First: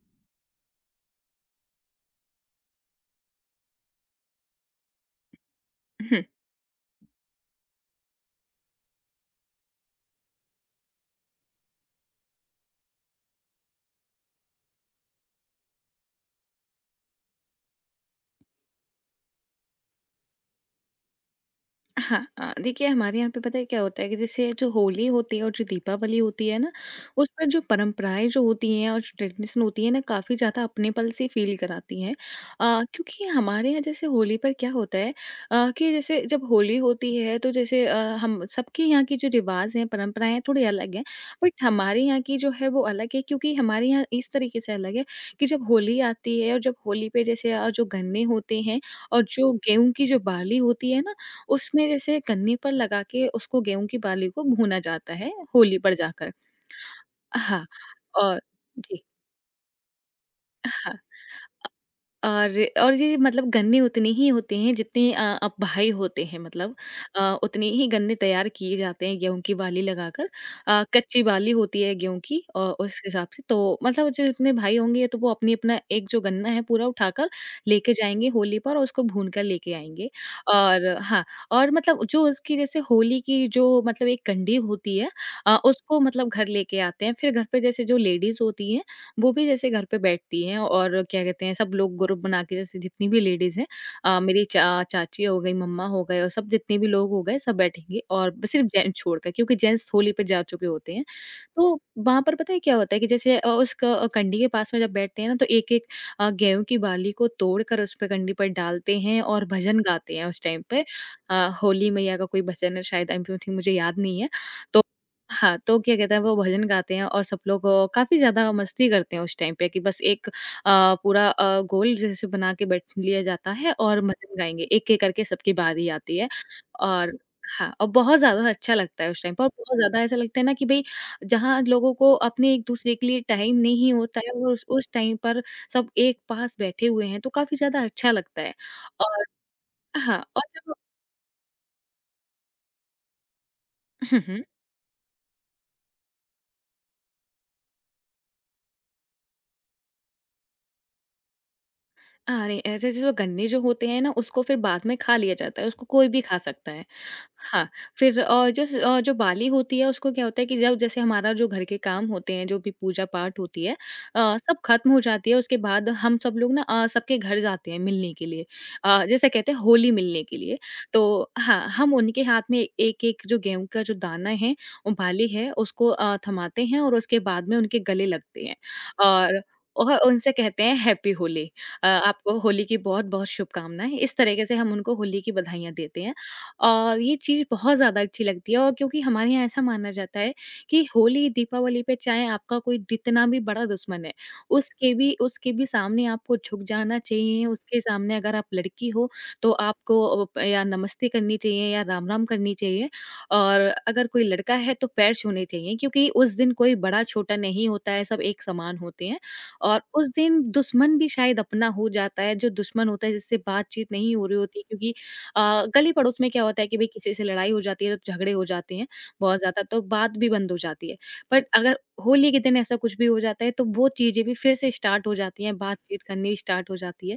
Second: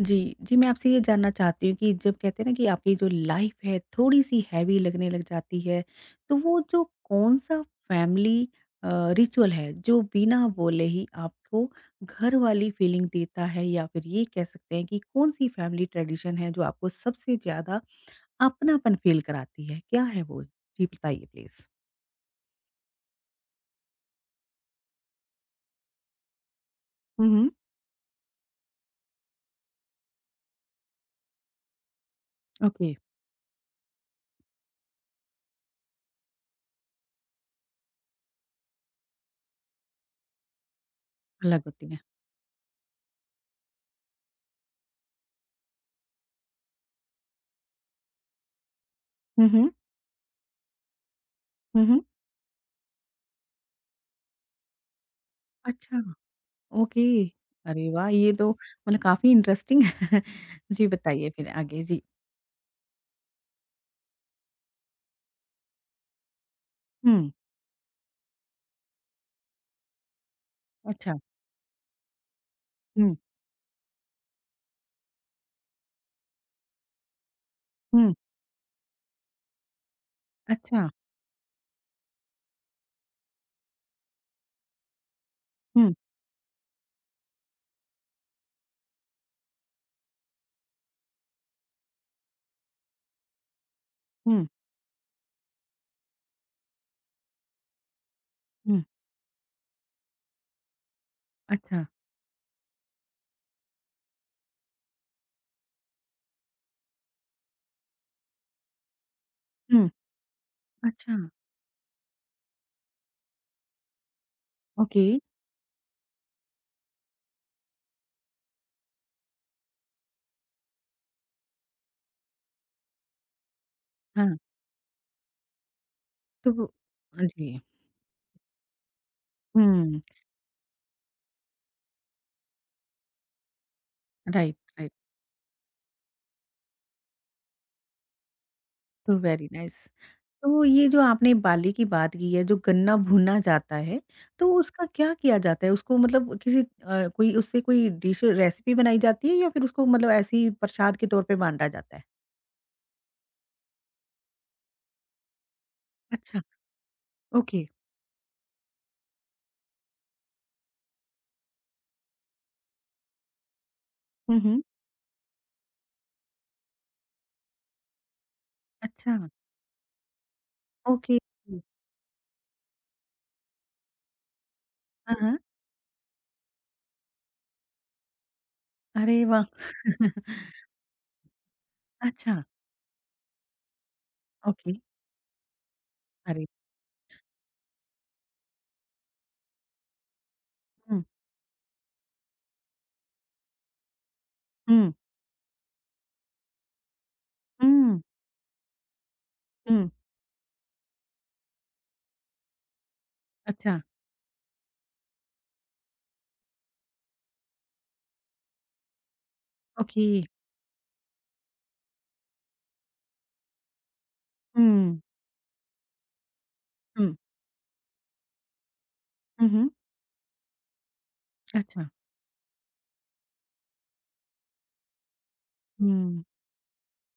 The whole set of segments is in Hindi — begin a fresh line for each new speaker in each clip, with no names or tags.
जी, जी, मैं आपसे ये जानना चाहती हूँ कि जब कहते हैं ना कि आपकी जो लाइफ है थोड़ी-सी हैवी लगने लग जाती है,
हुँ।
तो वो जो कौन-सा फैमिली अ, रिचुअल है जो बिना बोले ही आपको घर वाली फीलिंग देता है या फिर ये कह सकते हैं कि कौन-सी फैमिली ट्रेडिशन है जो आपको सबसे ज़्यादा अपनापन फ़ील कराती है? क्या है वो? जी, बताइए प्लीज़।
हाँ, देखिए हमारे यहाँ पे पता है क्या होता है कि जैसे जो होली होती है और जो दीपावली होती है ना,
हुँ,
उस पर
हुँ।
जो परंपराएँ जो होती हैं और जो ट्रेडिशन होती है ना काफ़ी ज़्यादा अपनेपन सी फ़ील कराती हैं।
ओके,
क्योंकि हमारे यहाँ जैसे होली पर क्या होता है कि जैसे जब होली होती है तो जैसे हम सबके यहाँ की जो रिवाज़ हैं, परंपराएँ हैं थोड़ी अलग हैं। बट
अलग होती हैं।
हमारे यहाँ की जो है वो अलग है क्योंकि हमारे यहाँ इस तरीके से अलग है कि जब होली आती है और जब होली पे जैसे जो गन्ने होते हैं और
हुँ,
जो
हुँ।
गेहूँ की जो बाली होती है ना
हुँ,
उसमें
हुँ।
जैसे गन्ने पर लगा के उसको गेहूँ की बाली को भूना जाता है होली पर
अच्छा।
जाकर।
ओके।
हाँ,
अरे वाह! ये
और
तो मतलब
जी,
काफ़ी इंटरेस्टिंग है। जी,
हाँ।
बताइए फिर आगे? जी।
और और ये मतलब गन्ने उतने ही होते हैं जितने अब भाई होते हैं मतलब
हुँ,
उतने ही गन्ने तैयार किए जाते हैं गेहूं की बाली लगाकर
अच्छा।
कच्ची बाली होती है गेहूं की और उस
हुँ,
हिसाब से तो मतलब जो इतने भाई होंगे तो वो अपनी अपना एक जो गन्ना है पूरा उठाकर लेके
हुँ,
जाएंगे होली पर और उसको भून कर लेके आएंगे और
अच्छा।
हाँ और मतलब जो उसकी जैसे होली की जो मतलब एक कंडी होती है,
हुँ,
उसको मतलब घर लेके आते हैं फिर घर पे जैसे जो लेडीज होती हैं वो भी जैसे घर पे बैठती हैं और क्या कहते हैं सब लोग ग्रुप बना के जैसे जितनी भी लेडीज़ हैं, मेरी
हुँ,
चा चाची हो गई, मम्मा हो गए और सब जितने भी लोग हो गए सब बैठेंगे और बस सिर्फ
हुँ,
जेंट्स छोड़कर क्योंकि जेंट्स होली पे जा चुके होते हैं। तो
अच्छा।
वहाँ पर पता है क्या होता है कि जैसे उस कंडी के पास में जब बैठते हैं ना तो एक-एक गेहूँ की बाली को तोड़कर उस पे कंडी पर डालते हैं और भजन
हुँ,
गाते हैं उस टाइम पे।
अच्छा।
होली मैया का कोई भजन है शायद आई एम थिंक मुझे याद नहीं है। तो
ओके,
हाँ, तो क्या कहते हैं वो भजन गाते हैं और सब लोग काफ़ी ज़्यादा मस्ती करते हैं उस टाइम पे कि बस एक पूरा गोल जैसे बना के बैठ लिया जाता है और
हाँ,
भजन गाएँगे, एक-एक करके सबकी बारी आती है।
तो वो
और
हाँ जी।
हाँ, और बहुत ज़्यादा अच्छा लगता है उस टाइम पे और बहुत
हुँ,
ज़्यादा ऐसा लगता है ना कि भई जहाँ लोगों को अपने एक-दूसरे के लिए टाइम नहीं होता है और
राइट,
उस
राइट।
टाइम पर सब एक पास बैठे हुए हैं, तो काफ़ी ज़्यादा अच्छा लगता है।
तो
और
वेरी नाइस।
हाँ, और
तो
जब
ये जो आपने बाली की बात की है, जो गन्ना भुना जाता है,
हुँ, हुँ।
तो उसका क्या किया जाता है? उसको मतलब किसी कोई उससे कोई डिश रेसिपी बनाई जाती है या फिर उसको मतलब ऐसे ही प्रसाद के तौर पे बाँटा जाता है?
अरे! ऐसे-ऐसे जो गन्ने जो होते हैं ना, उसको फिर बाद में खा लिया जाता है, उसको कोई भी खा
अच्छा,
सकता है।
ओके।
हाँ, फिर और जो जो बाली होती है, उसको क्या होता है कि जब जैसे हमारा जो घर के काम होते हैं, जो भी पूजा-पाठ होती है,
हुँ,
सब
हुँ।
खत्म हो जाती है, उसके बाद हम सब लोग ना सबके घर जाते हैं मिलने के लिए।
अच्छा,
जैसे कहते हैं होली मिलने के लिए,
ओके।
तो हाँ, हम उनके हाथ में एक-एक जो गेहूँ का जो दाना है, वो
हाँ,
बाली
हाँ।
है, उसको थमाते हैं और उसके बाद में उनके गले लगते हैं
अरे
और
वाह!
और उनसे कहते हैं हैप्पी होली।
अच्छा,
आपको होली की बहुत-बहुत शुभकामनाएँ। इस तरीके से हम
ओके।
उनको होली की बधाइयाँ देते हैं
अरे!
और ये चीज़ बहुत ज़्यादा अच्छी लगती है और क्योंकि हमारे यहाँ ऐसा माना जाता है कि
हुँ,
होली, दीपावली पे चाहे आपका कोई जितना भी बड़ा दुश्मन है,
हुँ,
उसके भी सामने आपको झुक जाना चाहिए, उसके
हुँ,
सामने अगर आप लड़की हो, तो
हुँ।
आपको प या नमस्ते करनी चाहिए या राम-राम करनी चाहिए और
अच्छा,
अगर कोई लड़का है, तो पैर छूने चाहिए क्योंकि उस दिन कोई बड़ा-छोटा नहीं होता है, सब एक समान होते हैं। और
ओके।
उस दिन दुश्मन भी शायद अपना हो जाता है, जो दुश्मन होता है जिससे बातचीत नहीं हो रही होती क्योंकि
हुँ,
गली-पड़ोस में क्या होता है कि भई
हुँ।
किसी से लड़ाई हो जाती है तो झगड़े हो जाते हैं, बहुत
हुँ,
ज़्यादा
हुँ।
तो बात भी बंद हो जाती है। बट अगर
अच्छा,
होली के दिन ऐसा कुछ भी हो जाता है तो वो चीज़ें भी फिर से स्टार्ट हो जाती हैं, बातचीत
हुँ,
करनी स्टार्ट हो जाती है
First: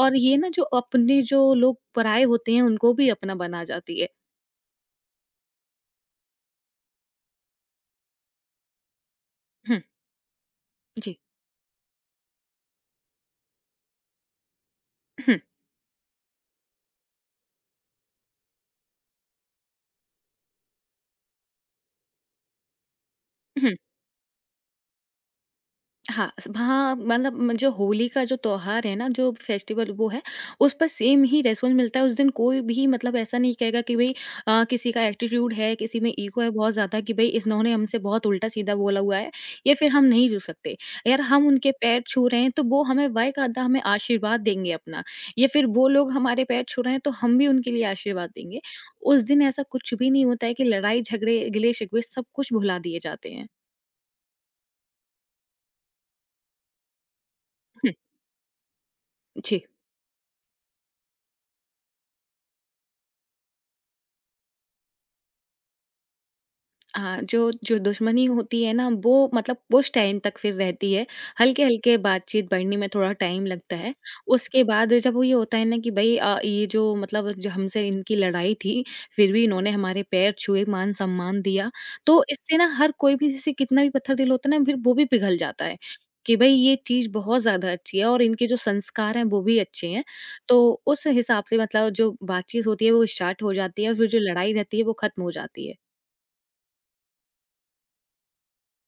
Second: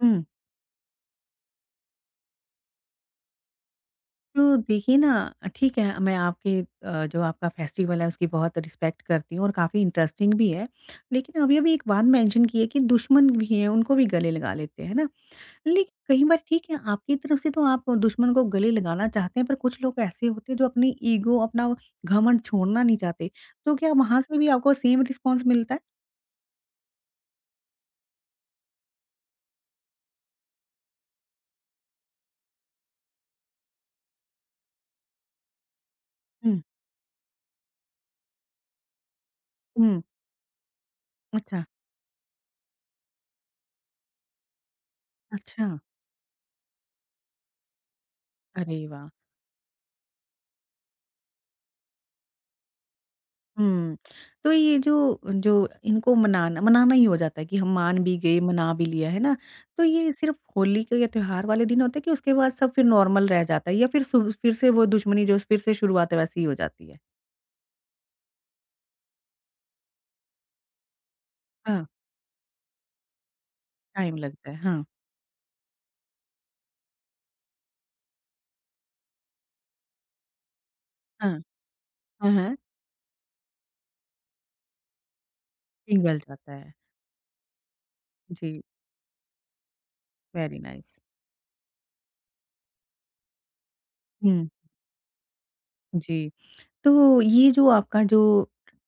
और
हुँ।
ये ना जो अपने जो लोग पराए होते हैं उनको भी अपना बना जाती है।
तो देखिए ना, ठीक है, मैं आपके जो आपका फेस्टिवल है उसकी बहुत रिस्पेक्ट करती हूँ और काफ़ी
हुँ,
इंटरेस्टिंग भी है।
जी।
लेकिन अभी-अभी एक बात मेंशन की है कि दुश्मन भी हैं, उनको भी गले लगा लेते हैं, है ना?
हुँ,
लेकिन कई बार ठीक है, आपकी तरफ से तो आप दुश्मन को गले लगाना चाहते हैं, पर कुछ लोग ऐसे होते हैं जो अपनी ईगो, अपना घमंड छोड़ना नहीं चाहते। तो
हुँ।
क्या वहाँ से भी आपको सेम रिस्पॉन्स मिलता है?
हाँ, स हाँ, मतलब म जो होली का जो त्योहार है ना, जो फेस्टिवल वो है, उस पर सेम ही रिस्पॉन्स मिलता है। उस दिन कोई भी मतलब ऐसा नहीं कहेगा कि भई किसी का एटीट्यूड है, किसी में ईगो है
हुँ।
बहुत ज़्यादा कि भई इन्होंने हमसे बहुत उल्टा-सीधा बोला हुआ है, या फिर
हुँ,
हम नहीं जुड़ सकते। यार हम
अच्छा,
उनके पैर छू रहे हैं, तो वो हमें बाय-कायदा हमें आशीर्वाद देंगे अपना, या फिर
अच्छा।
वो लोग हमारे पैर छू रहे हैं, तो हम भी उनके लिए आशीर्वाद देंगे।
अरे वाह!
उस दिन ऐसा कुछ भी नहीं होता है कि लड़ाई-झगड़े, गिले-शिकवे सब कुछ भुला दिए जाते हैं।
हुँ, तो ये जो जो इनको मनाना मनाना ही हो जाता है कि हम
हुँ,
मान भी गए, मना भी लिया, है ना?
जी।
तो ये सिर्फ़ होली के या त्योहार वाले दिन होता है कि उसके बाद सब फिर नॉर्मल रह जाता है या फिर सु फिर से वो दुश्मनी जो फिर से शुरुआत वैसी ही हो जाती है?
हाँ, जो जो दुश्मनी होती है ना वो मतलब उस टाइम तक फिर रहती है।
हाँ,
हल्के-हल्के बातचीत बढ़ने में थोड़ा टाइम लगता है।
टाइम लगता है।
उसके
हाँ।
बाद जब वो ये होता है ना कि भई ये जो मतलब जो हमसे इनकी लड़ाई थी, फिर भी इन्होंने हमारे पैर छुए, मान-सम्मान
हाँ।
दिया। तो
हाँ, हाँ।
इससे ना हर कोई भी जैसे कितना भी पत्थर दिल होता है ना फिर वो भी पिघल जाता है,
पिघल
कि भई
जाता है।
ये चीज़ बहुत ज़्यादा अच्छी है और इनके जो
जी,
संस्कार हैं वो भी अच्छे हैं।
वेरी
तो
नाइस।
उस हिसाब से मतलब जो बातचीत होती है वो स्टार्ट हो जाती है और फिर जो
हुँ,
लड़ाई रहती है वो खत्म हो जाती है।
जी। तो ये जो आपका जो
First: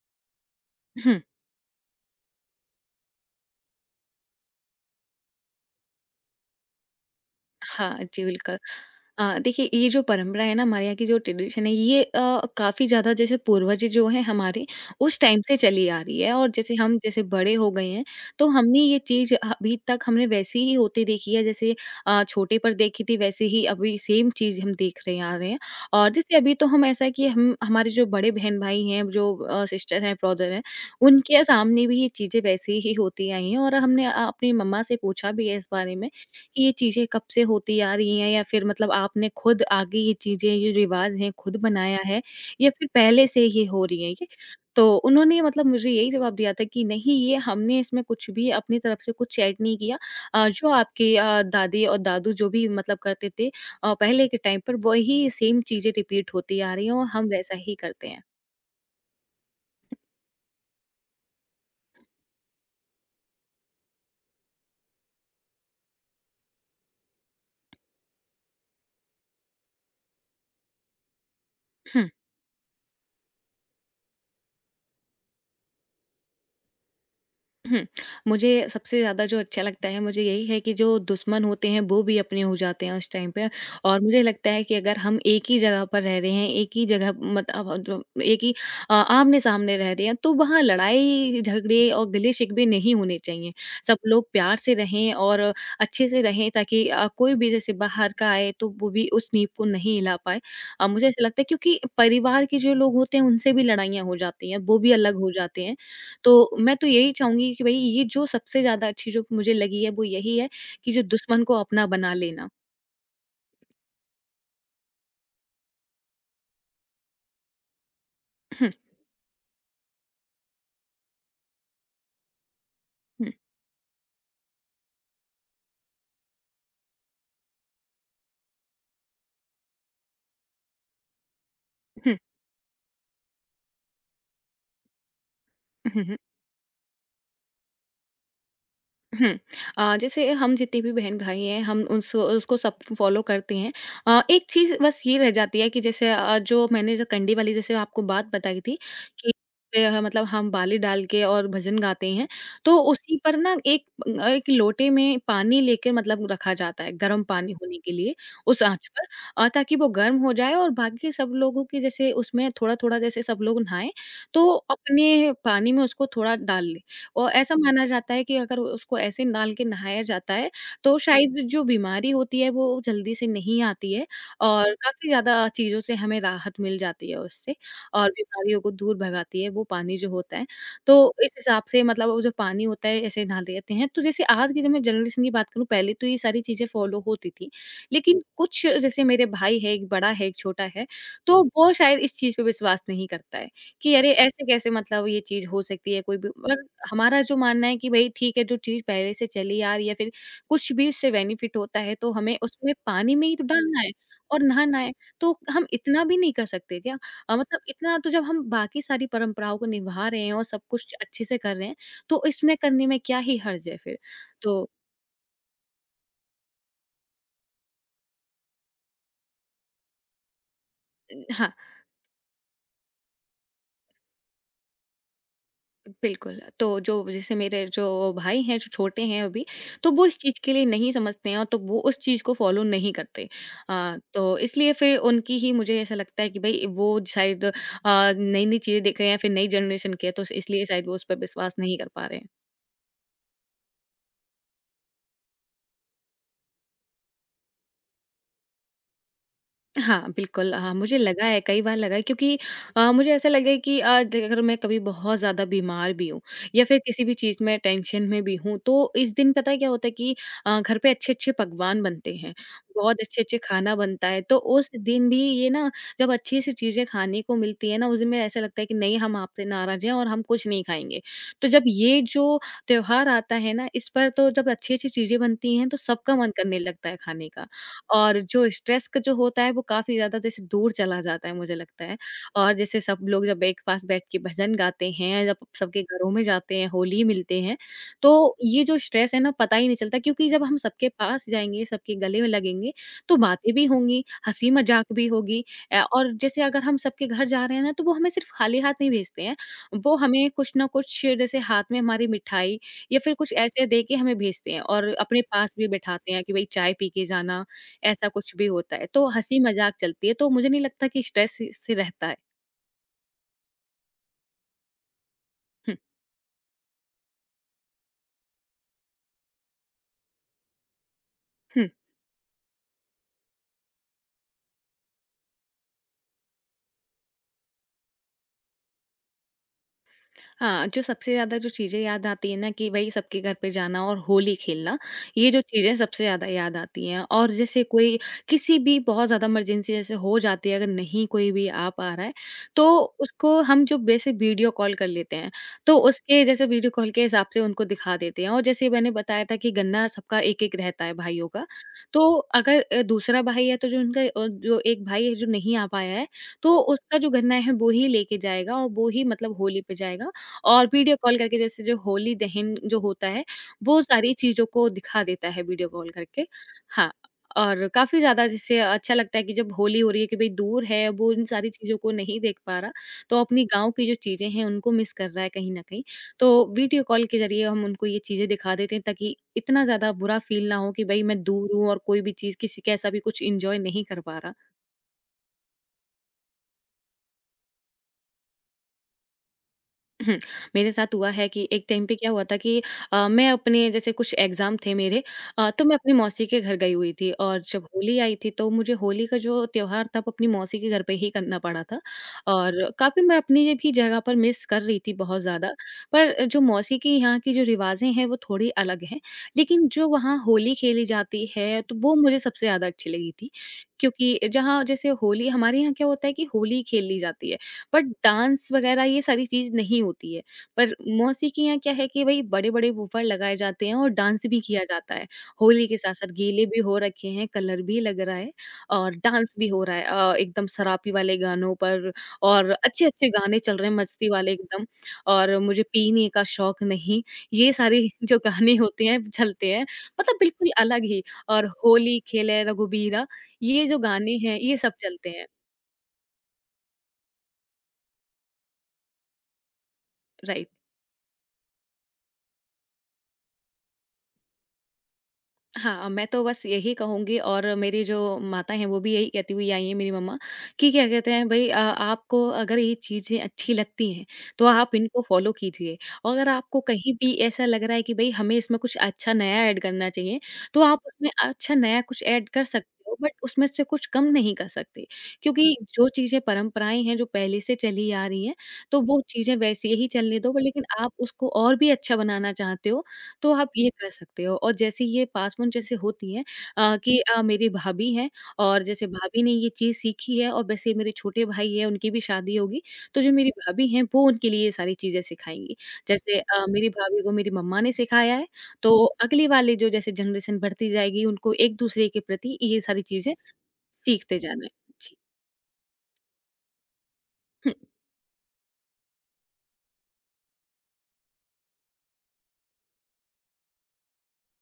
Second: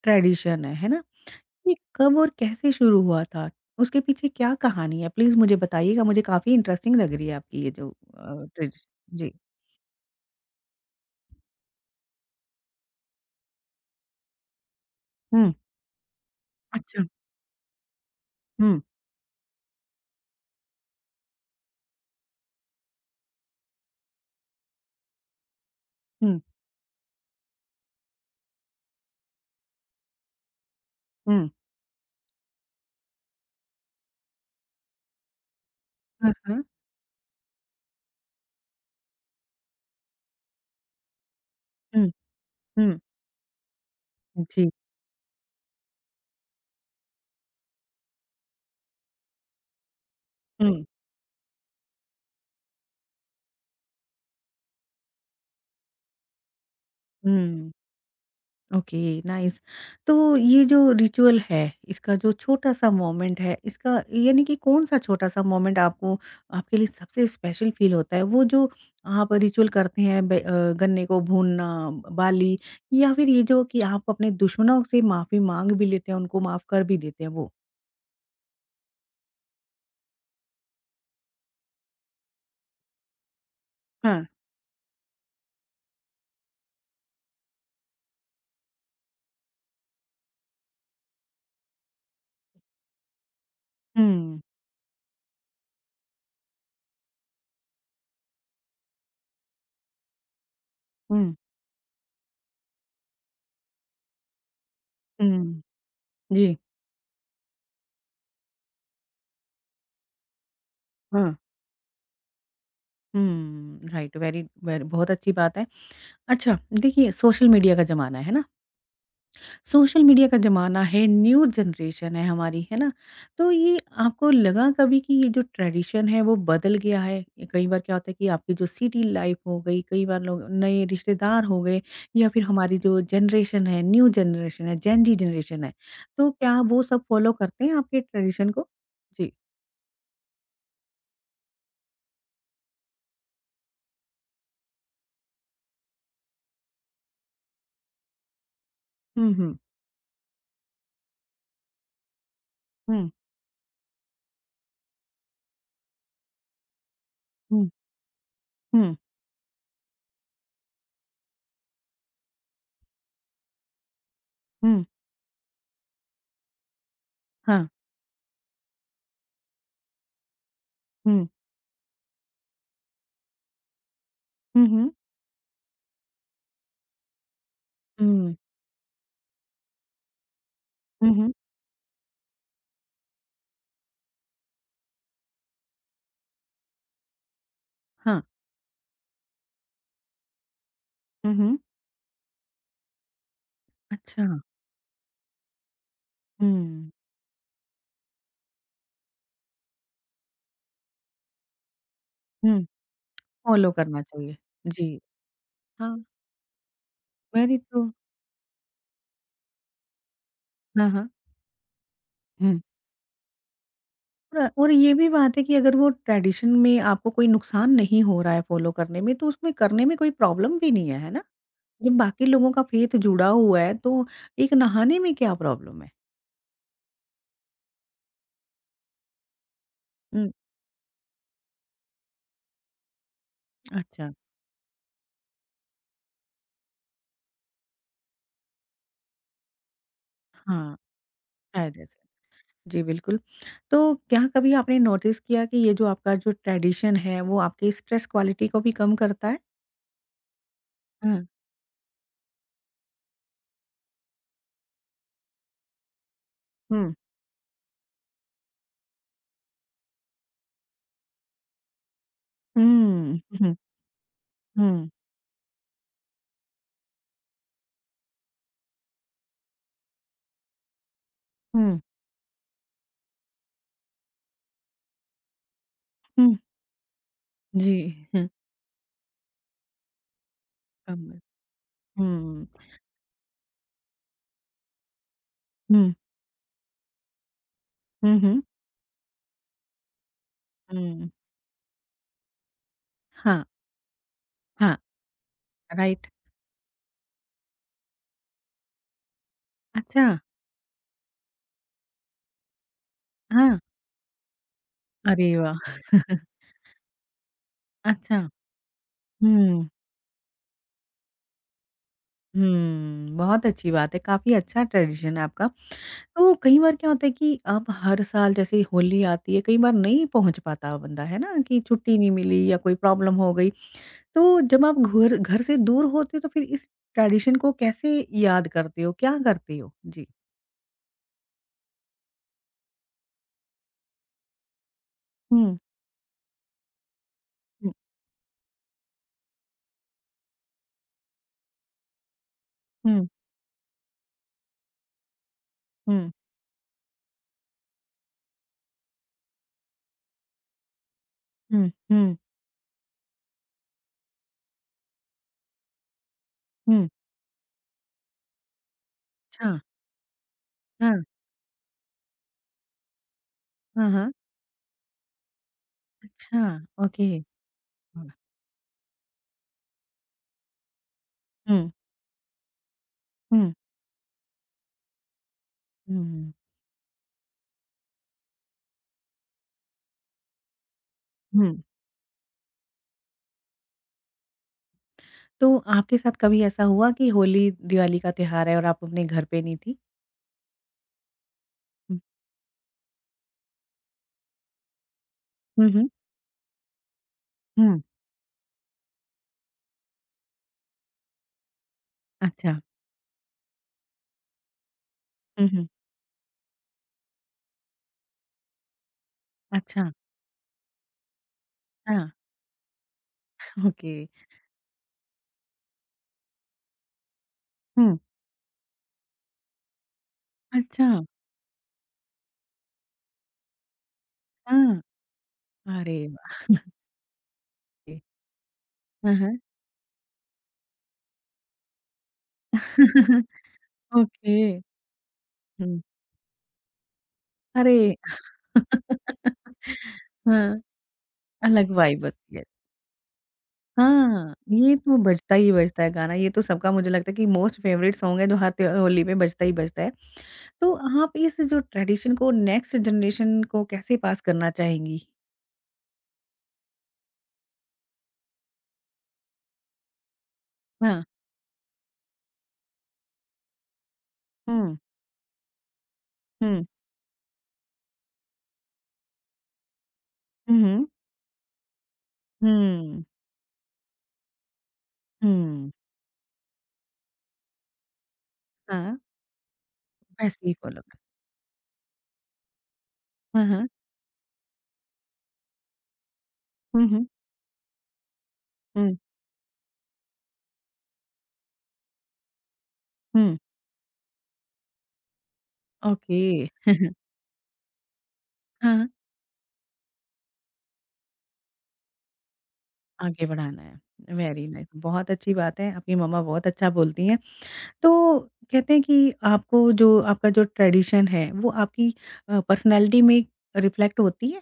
ट्रेडिशन है ना?
हुँ।
ये कब और कैसे शुरू हुआ था? उसके पीछे क्या कहानी है? प्लीज़ मुझे बताइएगा, मुझे काफ़ी इंटरेस्टिंग लग रही है आपकी ये जो
हाँ जी,
अ,
बिल्कुल।
ट्रेडिश जी।
देखिए ये जो परंपरा है ना हमारे यहाँ की जो ट्रेडिशन है ये काफ़ी ज़्यादा जैसे पूर्वज जो हैं हमारे उस टाइम
हुँ,
से चली आ रही है और जैसे हम
अच्छा।
जैसे बड़े हो गए हैं तो हमने
हुँ,
ये चीज़ अभी तक हमने वैसी ही होती देखी है, जैसे छोटे पर देखी थी वैसे ही अभी सेम चीज़ हम देख रहे आ रहे हैं। और जैसे
हुँ,
अभी तो हम ऐसा है कि हम हमारे जो बड़े बहन-भाई हैं जो सिस्टर हैं, ब्रदर हैं, उनके
हुँ।
सामने भी ये चीज़ें वैसी ही होती आई हैं और हमने अपनी मम्मा से पूछा भी है इस बारे में
हाँ, हाँ।
कि ये चीज़ें कब से होती आ रही हैं या फिर मतलब आपने खुद आगे ये चीज़ें, ये रिवाज़ हैं, खुद बनाया
हुँ,
है या फिर
हुँ।
पहले से ये हो रही हैं ये?
जी।
तो उन्होंने मतलब मुझे यही जवाब दिया था कि नहीं, ये हमने इसमें कुछ भी अपनी तरफ से कुछ ऐड नहीं किया, जो
हुँ,
आपके दादी और दादू जो भी मतलब करते थे, पहले के टाइम पर वही सेम चीज़ें रिपीट होती आ रही हैं और हम वैसा
हुँ।
ही करते हैं।
ओके नाइस तो ये जो रिचुअल है इसका जो छोटा सा मोमेंट है इसका यानी कि कौन सा छोटा सा मोमेंट आपको आपके लिए सबसे स्पेशल फील होता है वो जो आप रिचुअल करते हैं गन्ने को भूनना बाली या फिर ये जो कि आप अपने दुश्मनों से माफी मांग भी लेते हैं उनको माफ कर भी देते हैं वो
हुँ। मुझे सबसे ज़्यादा जो अच्छा लगता है, मुझे यही है कि जो दुश्मन होते हैं, वो भी अपने हो जाते हैं उस टाइम पे और मुझे
हाँ
लगता है कि अगर हम एक ही जगह पर रह रहे हैं, एक ही जगह मतलब अब एक ही आमने-सामने रह रहे हैं, तो वहाँ लड़ाई, झगड़े और गिले-शिकवे नहीं होने चाहिए। सब लोग
हम्म
प्यार से रहें और अच्छे से रहें ताकि कोई भी जैसे बाहर का आए, तो वो भी उस नींव को नहीं हिला पाए। मुझे ऐसा
हम्म
लगता है क्योंकि परिवार के जो लोग होते हैं, उनसे भी लड़ाइयाँ हो जाती हैं, वो भी अलग हो
हम्म
जाते हैं, तो
जी
मैं तो यही चाहूँगी कि भई ये जो सबसे ज़्यादा अच्छी जो मुझे लगी है वो यही है कि जो
हाँ
दुश्मन को अपना बना लेना।
राइट वेरी वेरी बहुत अच्छी बात है अच्छा देखिए सोशल मीडिया का जमाना है ना
हम्म,
सोशल मीडिया का ज़माना है, न्यू जनरेशन है हमारी, है ना?
हम्म,
तो ये आपको लगा कभी कि ये जो ट्रेडिशन है वो बदल गया है? ये कई बार क्या होता है कि आपकी जो सिटी लाइफ़ हो गई, कई बार लोग नए रिश्तेदार हो गए
हम्म,
या फिर हमारी जो जनरेशन है, न्यू जनरेशन है, जेन ज़ी जनरेशन है,
हम्म,
तो क्या वो सब फ़ॉलो करते हैं आपके ट्रेडिशन को?
हुँ।
जी।
जैसे हम जितने भी बहन-भाई हैं हम उस उसको सब फ़ॉलो करते हैं। एक चीज़ बस ये रह जाती है कि जैसे जो मैंने जो कंडी वाली जैसे आपको बात बताई थी
हुँ,
कि
हुँ।
मतलब हम बाली डाल के और भजन गाते हैं, तो
हुँ,
उसी पर ना एक एक लोटे में पानी लेके मतलब रखा जाता है, गर्म पानी
हुँ,
होने के लिए उस आँच
हुँ,
पर, ताकि वो गर्म हो जाए और बाकी सब लोगों की जैसे उसमें थोड़ा-थोड़ा जैसे सब लोग नहाएँ, तो
हुँ,
अपने पानी में उसको थोड़ा डाल लें। और ऐसा
हाँ,
माना जाता है कि अगर उसको ऐसे डाल के नहाया जाता है, तो
हुँ,
शायद जो बीमारी होती है वो जल्दी से नहीं आती है
हुँ,
और
हुँ,
काफ़ी ज़्यादा चीज़ों से हमें राहत मिल जाती है उससे और
हुँ,
बीमारियों को दूर भगाती है वो पानी जो होता है।
हुँ,
तो
हुँ,
इस हिसाब से मतलब वो जो पानी होता है ऐसे नहा लेते हैं। तो जैसे आज की जब मैं जनरेशन की बात करूँ, पहले तो ये सारी चीज़ें फ़ॉलो होती थी।
हाँ,
लेकिन कुछ जैसे मेरे भाई है, एक बड़ा है, एक छोटा है,
हुँ,
तो
हुँ,
वो शायद इस चीज़ पे विश्वास नहीं करता है कि अरे!
अच्छा,
ऐसे कैसे, मतलब ये चीज़ हो सकती है कोई भी।
हुँ,
हमारा जो मानना है कि भई ठीक है, जो चीज़ पहले से चली आ रही है, फिर कुछ भी उससे बेनिफिट होता है, तो हमें
हुँ।
उसमें पानी में ही तो
फ़ॉलो
डालना है
करना चाहिए।
और नहाना है।
जी,
तो हम इतना
हाँ,
भी नहीं कर सकते क्या?
वेरी
मतलब
ट्रू।
इतना तो जब हम बाकी सारी परंपराओं को निभा रहे हैं और सब
हाँ,
कुछ
हाँ।
अच्छे से कर रहे हैं, तो इसमें
हुँ।
करने में क्या ही हर्ज है फिर?
र
तो
और ये भी बात है कि अगर वो ट्रेडिशन में आपको कोई नुकसान नहीं हो रहा है फ़ॉलो करने में, तो उसमें करने में कोई प्रॉब्लम भी नहीं है, है ना?
हाँ।
जब बाकी लोगों का फ़ेथ जुड़ा हुआ है, तो एक नहाने में क्या प्रॉब्लम है?
बिल्कुल, तो जो जैसे मेरे जो भाई हैं, जो छोटे हैं अभी, तो वो इस
हुँ,
चीज़ के लिए नहीं समझते हैं, और तो वो उस चीज़ को फ़ॉलो नहीं करते।
अच्छा।
तो इसलिए फिर उनकी ही मुझे ऐसा लगता है कि भई वो शायद नई-नई चीज़ें देख रहे हैं, फिर नई जनरेशन के हैं, तो इसलिए
हाँ,
शायद वो उस पे विश्वास
शायद
नहीं कर
ऐसा।
पा रहे हैं।
जी, बिल्कुल। तो क्या कभी आपने नोटिस किया कि ये जो आपका जो ट्रेडिशन है, वो आपकी स्ट्रेस क्वालिटी को भी कम करता है?
हाँ, बिल्कुल मुझे लगा
हाँ।
है, कई बार लगा है, क्योंकि मुझे ऐसा लगा है कि अ, द अगर मैं कभी बहुत ज़्यादा बीमार भी हूँ या फिर
हुँ,
किसी भी चीज़ में टेंशन में भी हूँ, तो इस दिन पता है क्या होता है कि घर पे अच्छे-अच्छे पकवान बनते हैं, बहुत
हुँ,
अच्छे-अच्छे
हुँ,
खाना बनता है। तो उस
हुँ,
दिन भी ये ना, जब अच्छी सी चीज़ें खाने को मिलती हैं ना, उस दिन में ऐसा लगता है कि नहीं, हम आपसे नाराज़ हैं और हम कुछ नहीं खाएँगे। तो जब
हुँ,
ये जो त्योहार आता है ना, इस पर तो जब अच्छी-अच्छी चीज़ें बनती हैं, तो सबका मन
हुँ,
करने लगता है खाने का। और
जी।
जो स्ट्रेस का जो होता है वो काफ़ी ज़्यादा जैसे दूर चला
कमर।
जाता है, मुझे लगता है।
हुँ,
और जैसे सब लोग जब एक पास बैठ के भजन गाते हैं, जब सबके
हुँ,
घरों में जाते हैं, होली मिलते हैं,
हुँ,
तो
हुँ,
ये जो स्ट्रेस है ना, पता ही नहीं चलता, क्योंकि जब हम सबके
हुँ।
पास जाएँगे, सबके गले में लगेंगे, तो
हाँ,
बातें भी होंगी,
हाँ,
हँसी-मज़ाक भी होगी।
राइट।
और जैसे अगर हम सबके घर जा रहे हैं ना, तो वो हमें सिर्फ़ खाली हाथ नहीं भेजते हैं। वो
अच्छा,
हमें कुछ ना कुछ, जैसे हाथ में हमारी मिठाई या फिर कुछ
हाँ,
ऐसे दे के हमें भेजते हैं, और अपने
अरे
पास भी
वाह!
बैठाते हैं कि भई चाय पी के जाना। ऐसा
अच्छा,
कुछ भी होता है, तो
हुँ,
हँसी-मज़ाक चलती है, तो मुझे नहीं लगता कि स्ट्रेस से रहता है।
हुँ, बहुत अच्छी बात है, काफ़ी अच्छा ट्रेडिशन है आपका।
हुँ।
तो कई बार क्या होता है कि अब हर साल जैसे होली आती है, कई बार नहीं पहुँच पाता बंदा, है ना? कि छुट्टी नहीं मिली या कोई प्रॉब्लम हो गई, तो जब आप घर घर से दूर होते हो तो फिर इस ट्रेडिशन को कैसे याद करते हो, क्या करते हो? जी।
हाँ, जो सबसे ज़्यादा जो चीज़ें याद आती है ना, कि भई सबके घर पे जाना और होली खेलना, ये जो
हुँ,
चीज़ें सबसे ज़्यादा याद आती हैं। और जैसे
हुँ,
कोई किसी भी बहुत ज़्यादा इमरजेंसी जैसे हो जाती है, अगर नहीं कोई भी आ पा रहा है, तो
हुँ,
उसको हम जो वैसे वीडियो कॉल कर लेते हैं, तो
हुँ,
उसके जैसे वीडियो कॉल के हिसाब से उनको दिखा देते हैं। और जैसे मैंने बताया था कि गन्ना सबका एक-एक रहता है भाइयों का,
हुँ,
तो
हुँ,
अगर दूसरा भाई है, तो जो उनका जो एक भाई है जो नहीं आ पाया है, तो
हुँ,
उसका जो गन्ना है वो ही लेके जाएगा, और वो ही मतलब
अच्छा,
होली पे जाएगा। और वीडियो
हाँ।
कॉल करके जैसे जो होली दहन जो होता है, वो
हाँ, हाँ।
सारी चीज़ों को दिखा देता है वीडियो कॉल करके।
अच्छा,
हाँ,
ओके।
और काफ़ी
हुँ।
ज़्यादा जैसे अच्छा लगता है कि जब होली हो रही है, कि भई दूर है, वो इन सारी
हुँ,
चीज़ों को नहीं देख पा रहा, तो अपनी
हुँ,
गाँव की जो चीज़ें हैं, उनको मिस कर रहा है कहीं न कहीं। तो
हुँ,
वीडियो कॉल के ज़रिए हम उनको ये चीज़ें दिखा देते हैं, ताकि इतना ज़्यादा बुरा फ़ील ना हो कि भई मैं दूर
हुँ।
हूँ और कोई भी चीज़ किसी का ऐसा भी कुछ एन्जॉय नहीं कर पा रहा।
तो आपके साथ कभी ऐसा हुआ कि होली, दिवाली का त्योहार है और आप अपने घर पे नहीं थी?
हुँ, मेरे साथ हुआ है कि एक टाइम पे
हुँ,
क्या हुआ था कि मैं अपने जैसे कुछ एग्ज़ाम थे मेरे, तो
हुँ,
मैं
हुँ,
अपनी मौसी के घर गई हुई थी, और जब
हुँ।
होली आई थी, तो मुझे होली का जो त्योहार था वो अपनी मौसी के घर पे ही करना पड़ा था।
अच्छा।
और काफ़ी मैं अपनी ये भी जगह पर मिस कर रही थी बहुत
हुँ,
ज़्यादा।
हुँ।
पर जो मौसी के यहाँ की जो रिवाज़ें हैं वो थोड़ी अलग हैं, लेकिन जो
अच्छा,
वहाँ होली खेली जाती है, तो वो
हाँ,
मुझे सबसे ज़्यादा अच्छी लगी थी।
ओके।
क्योंकि जहाँ जैसे होली हमारे यहाँ क्या होता है कि होली खेली जाती है। But
hmm.
डांस वगैरह ये सारी चीज़ नहीं होती है। पर
अच्छा,
मौसीकी यहाँ क्या है कि भई बड़े-बड़े वूफ़र लगाए जाते हैं और डांस भी किया
हाँ।
जाता है। होली के
अरे
साथ-साथ
वाह!
गीले भी हो रखे हैं, कलर भी
रे!
लग रहा है और
हाँ,
डांस
हाँ।
भी हो रहा है। एकदम सरापी वाले गानों पर और अच्छे-अच्छे गाने चल रहे हैं, मस्ती वाले
ओके।
एकदम। और मुझे
हुँ।
पीने का शौक नहीं, ये सारे
अरे!
जो गाने होते हैं चलते हैं, मतलब बिल्कुल
हाँ,
अलग ही। और
अलग
होली
वाइब होती
खेले
है।
रघुबीरा, ये जो गाने
हाँ,
हैं, ये सब
ये तो
चलते हैं।
बजता ही बजता है गाना, ये तो सबका मुझे लगता है कि मोस्ट फेवरेट सॉन्ग है जो हर त्य होली पे बजता ही बजता है।
राइट।
तो आप इस जो ट्रेडिशन को नेक्स्ट जनरेशन को कैसे पास करना चाहेंगी?
हाँ, मैं तो बस यही कहूँगी, और मेरी जो माता हैं वो भी यही कहती हुई आई हैं, मेरी मम्मा, कि क्या
हाँ,
कहते हैं भई, आपको अगर ये चीज़ें अच्छी लगती हैं, तो आप
हुँ,
इनको फ़ॉलो कीजिए। और अगर आपको
हुँ,
कहीं भी ऐसा लग रहा है कि भई हमें इसमें कुछ अच्छा नया ऐड करना चाहिए, तो आप
हुँ,
उसमें अच्छा नया कुछ ऐड कर सकते हो,
हुँ,
बट उसमें से कुछ कम नहीं कर सकते। क्योंकि
हुँ,
जो चीज़ें परंपराएँ हैं, जो पहले से चली आ रही हैं, तो
हाँ,
वो चीज़ें वैसे ही चलने दो। पर
वैसे ही
लेकिन
फॉलो
आप
कर
उसको और भी अच्छा बनाना चाहते हो, तो
हाँ,
आप
हाँ,
ये कर सकते हो। और जैसे ये पास-ऑन जैसे होती हैं,
हुँ,
कि
हुँ,
मेरी भाभी हैं, और जैसे
हुँ,
भाभी ने ये चीज़ सीखी है, और वैसे मेरे छोटे भाई हैं, उनकी भी शादी होगी, तो जो मेरी
हुँ,
भाभी हैं, वो उनके लिए ये सारी चीज़ें सिखाएँगी। जैसे
ओके,
मेरी भाभी को मेरी मम्मा ने सिखाया है, तो
हाँ,
अगली वाली जो जैसे जनरेशन बढ़ती जाएगी, उनको एक-दूसरे के प्रति ये सारी चीज़ें
आगे बढ़ाना है।
सीखते जाना
वेरी
है।
नाइस
जी।
बहुत अच्छी बात है, आपकी मम्मा बहुत अच्छा बोलती हैं।
हुँ।
तो कहते हैं कि आपको जो आपका जो ट्रेडिशन है वो आपकी पर्सनैलिटी में रिफ्लेक्ट होती है?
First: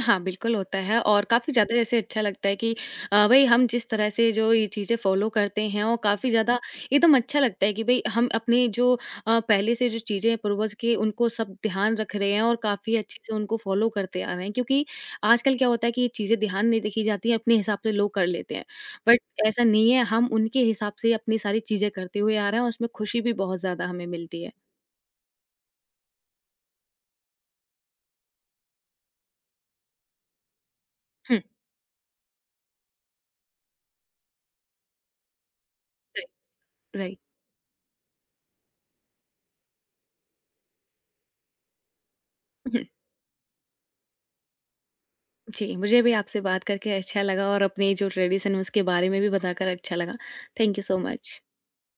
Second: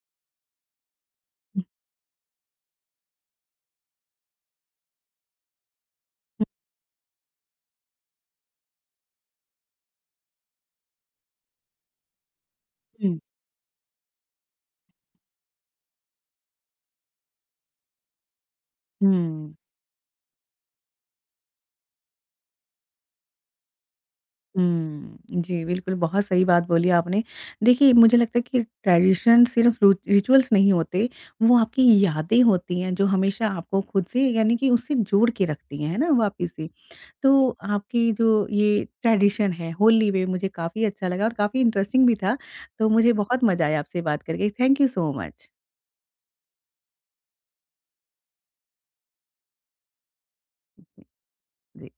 हाँ, बिल्कुल होता है, और काफ़ी ज़्यादा जैसे अच्छा लगता है कि भई हम जिस तरह से जो ये चीज़ें फ़ॉलो करते हैं, और काफ़ी ज़्यादा एकदम अच्छा लगता है कि भई हम अपने जो पहले से जो चीज़ें पूर्वज की, उनको सब ध्यान रख रहे हैं, और काफ़ी
हुँ,
अच्छे से उनको फ़ॉलो करते आ रहे हैं। क्योंकि आजकल क्या होता है कि ये चीज़ें ध्यान नहीं रखी जाती हैं, अपने हिसाब से लोग कर लेते हैं। बट
हुँ,
ऐसा नहीं है, हम उनके हिसाब से अपनी सारी चीज़ें करते हुए आ रहे हैं, और उसमें खुशी भी बहुत ज़्यादा हमें मिलती है।
हुँ, जी, बिल्कुल बहुत सही बात बोली आपने। देखिए मुझे लगता है कि ट्रेडिशन सिर्फ़ रु रिचुअल्स नहीं होते,
हुँ,
वो आपकी यादें होती हैं जो हमेशा आपको खुद से यानी कि उससे जोड़ के रखती हैं, है ना,
राइट,
वापस से।
राइट।
तो आपकी जो ये ट्रेडिशन है होली में मुझे काफ़ी अच्छा लगा और काफ़ी इंटरेस्टिंग भी था। तो मुझे बहुत मज़ा आया आपसे बात करके। Thank you so much.
जी, मुझे भी आपसे बात करके अच्छा लगा, और अपने जो ट्रेडिशन है उसके बारे में भी बताकर अच्छा लगा। Thank you so much.
The.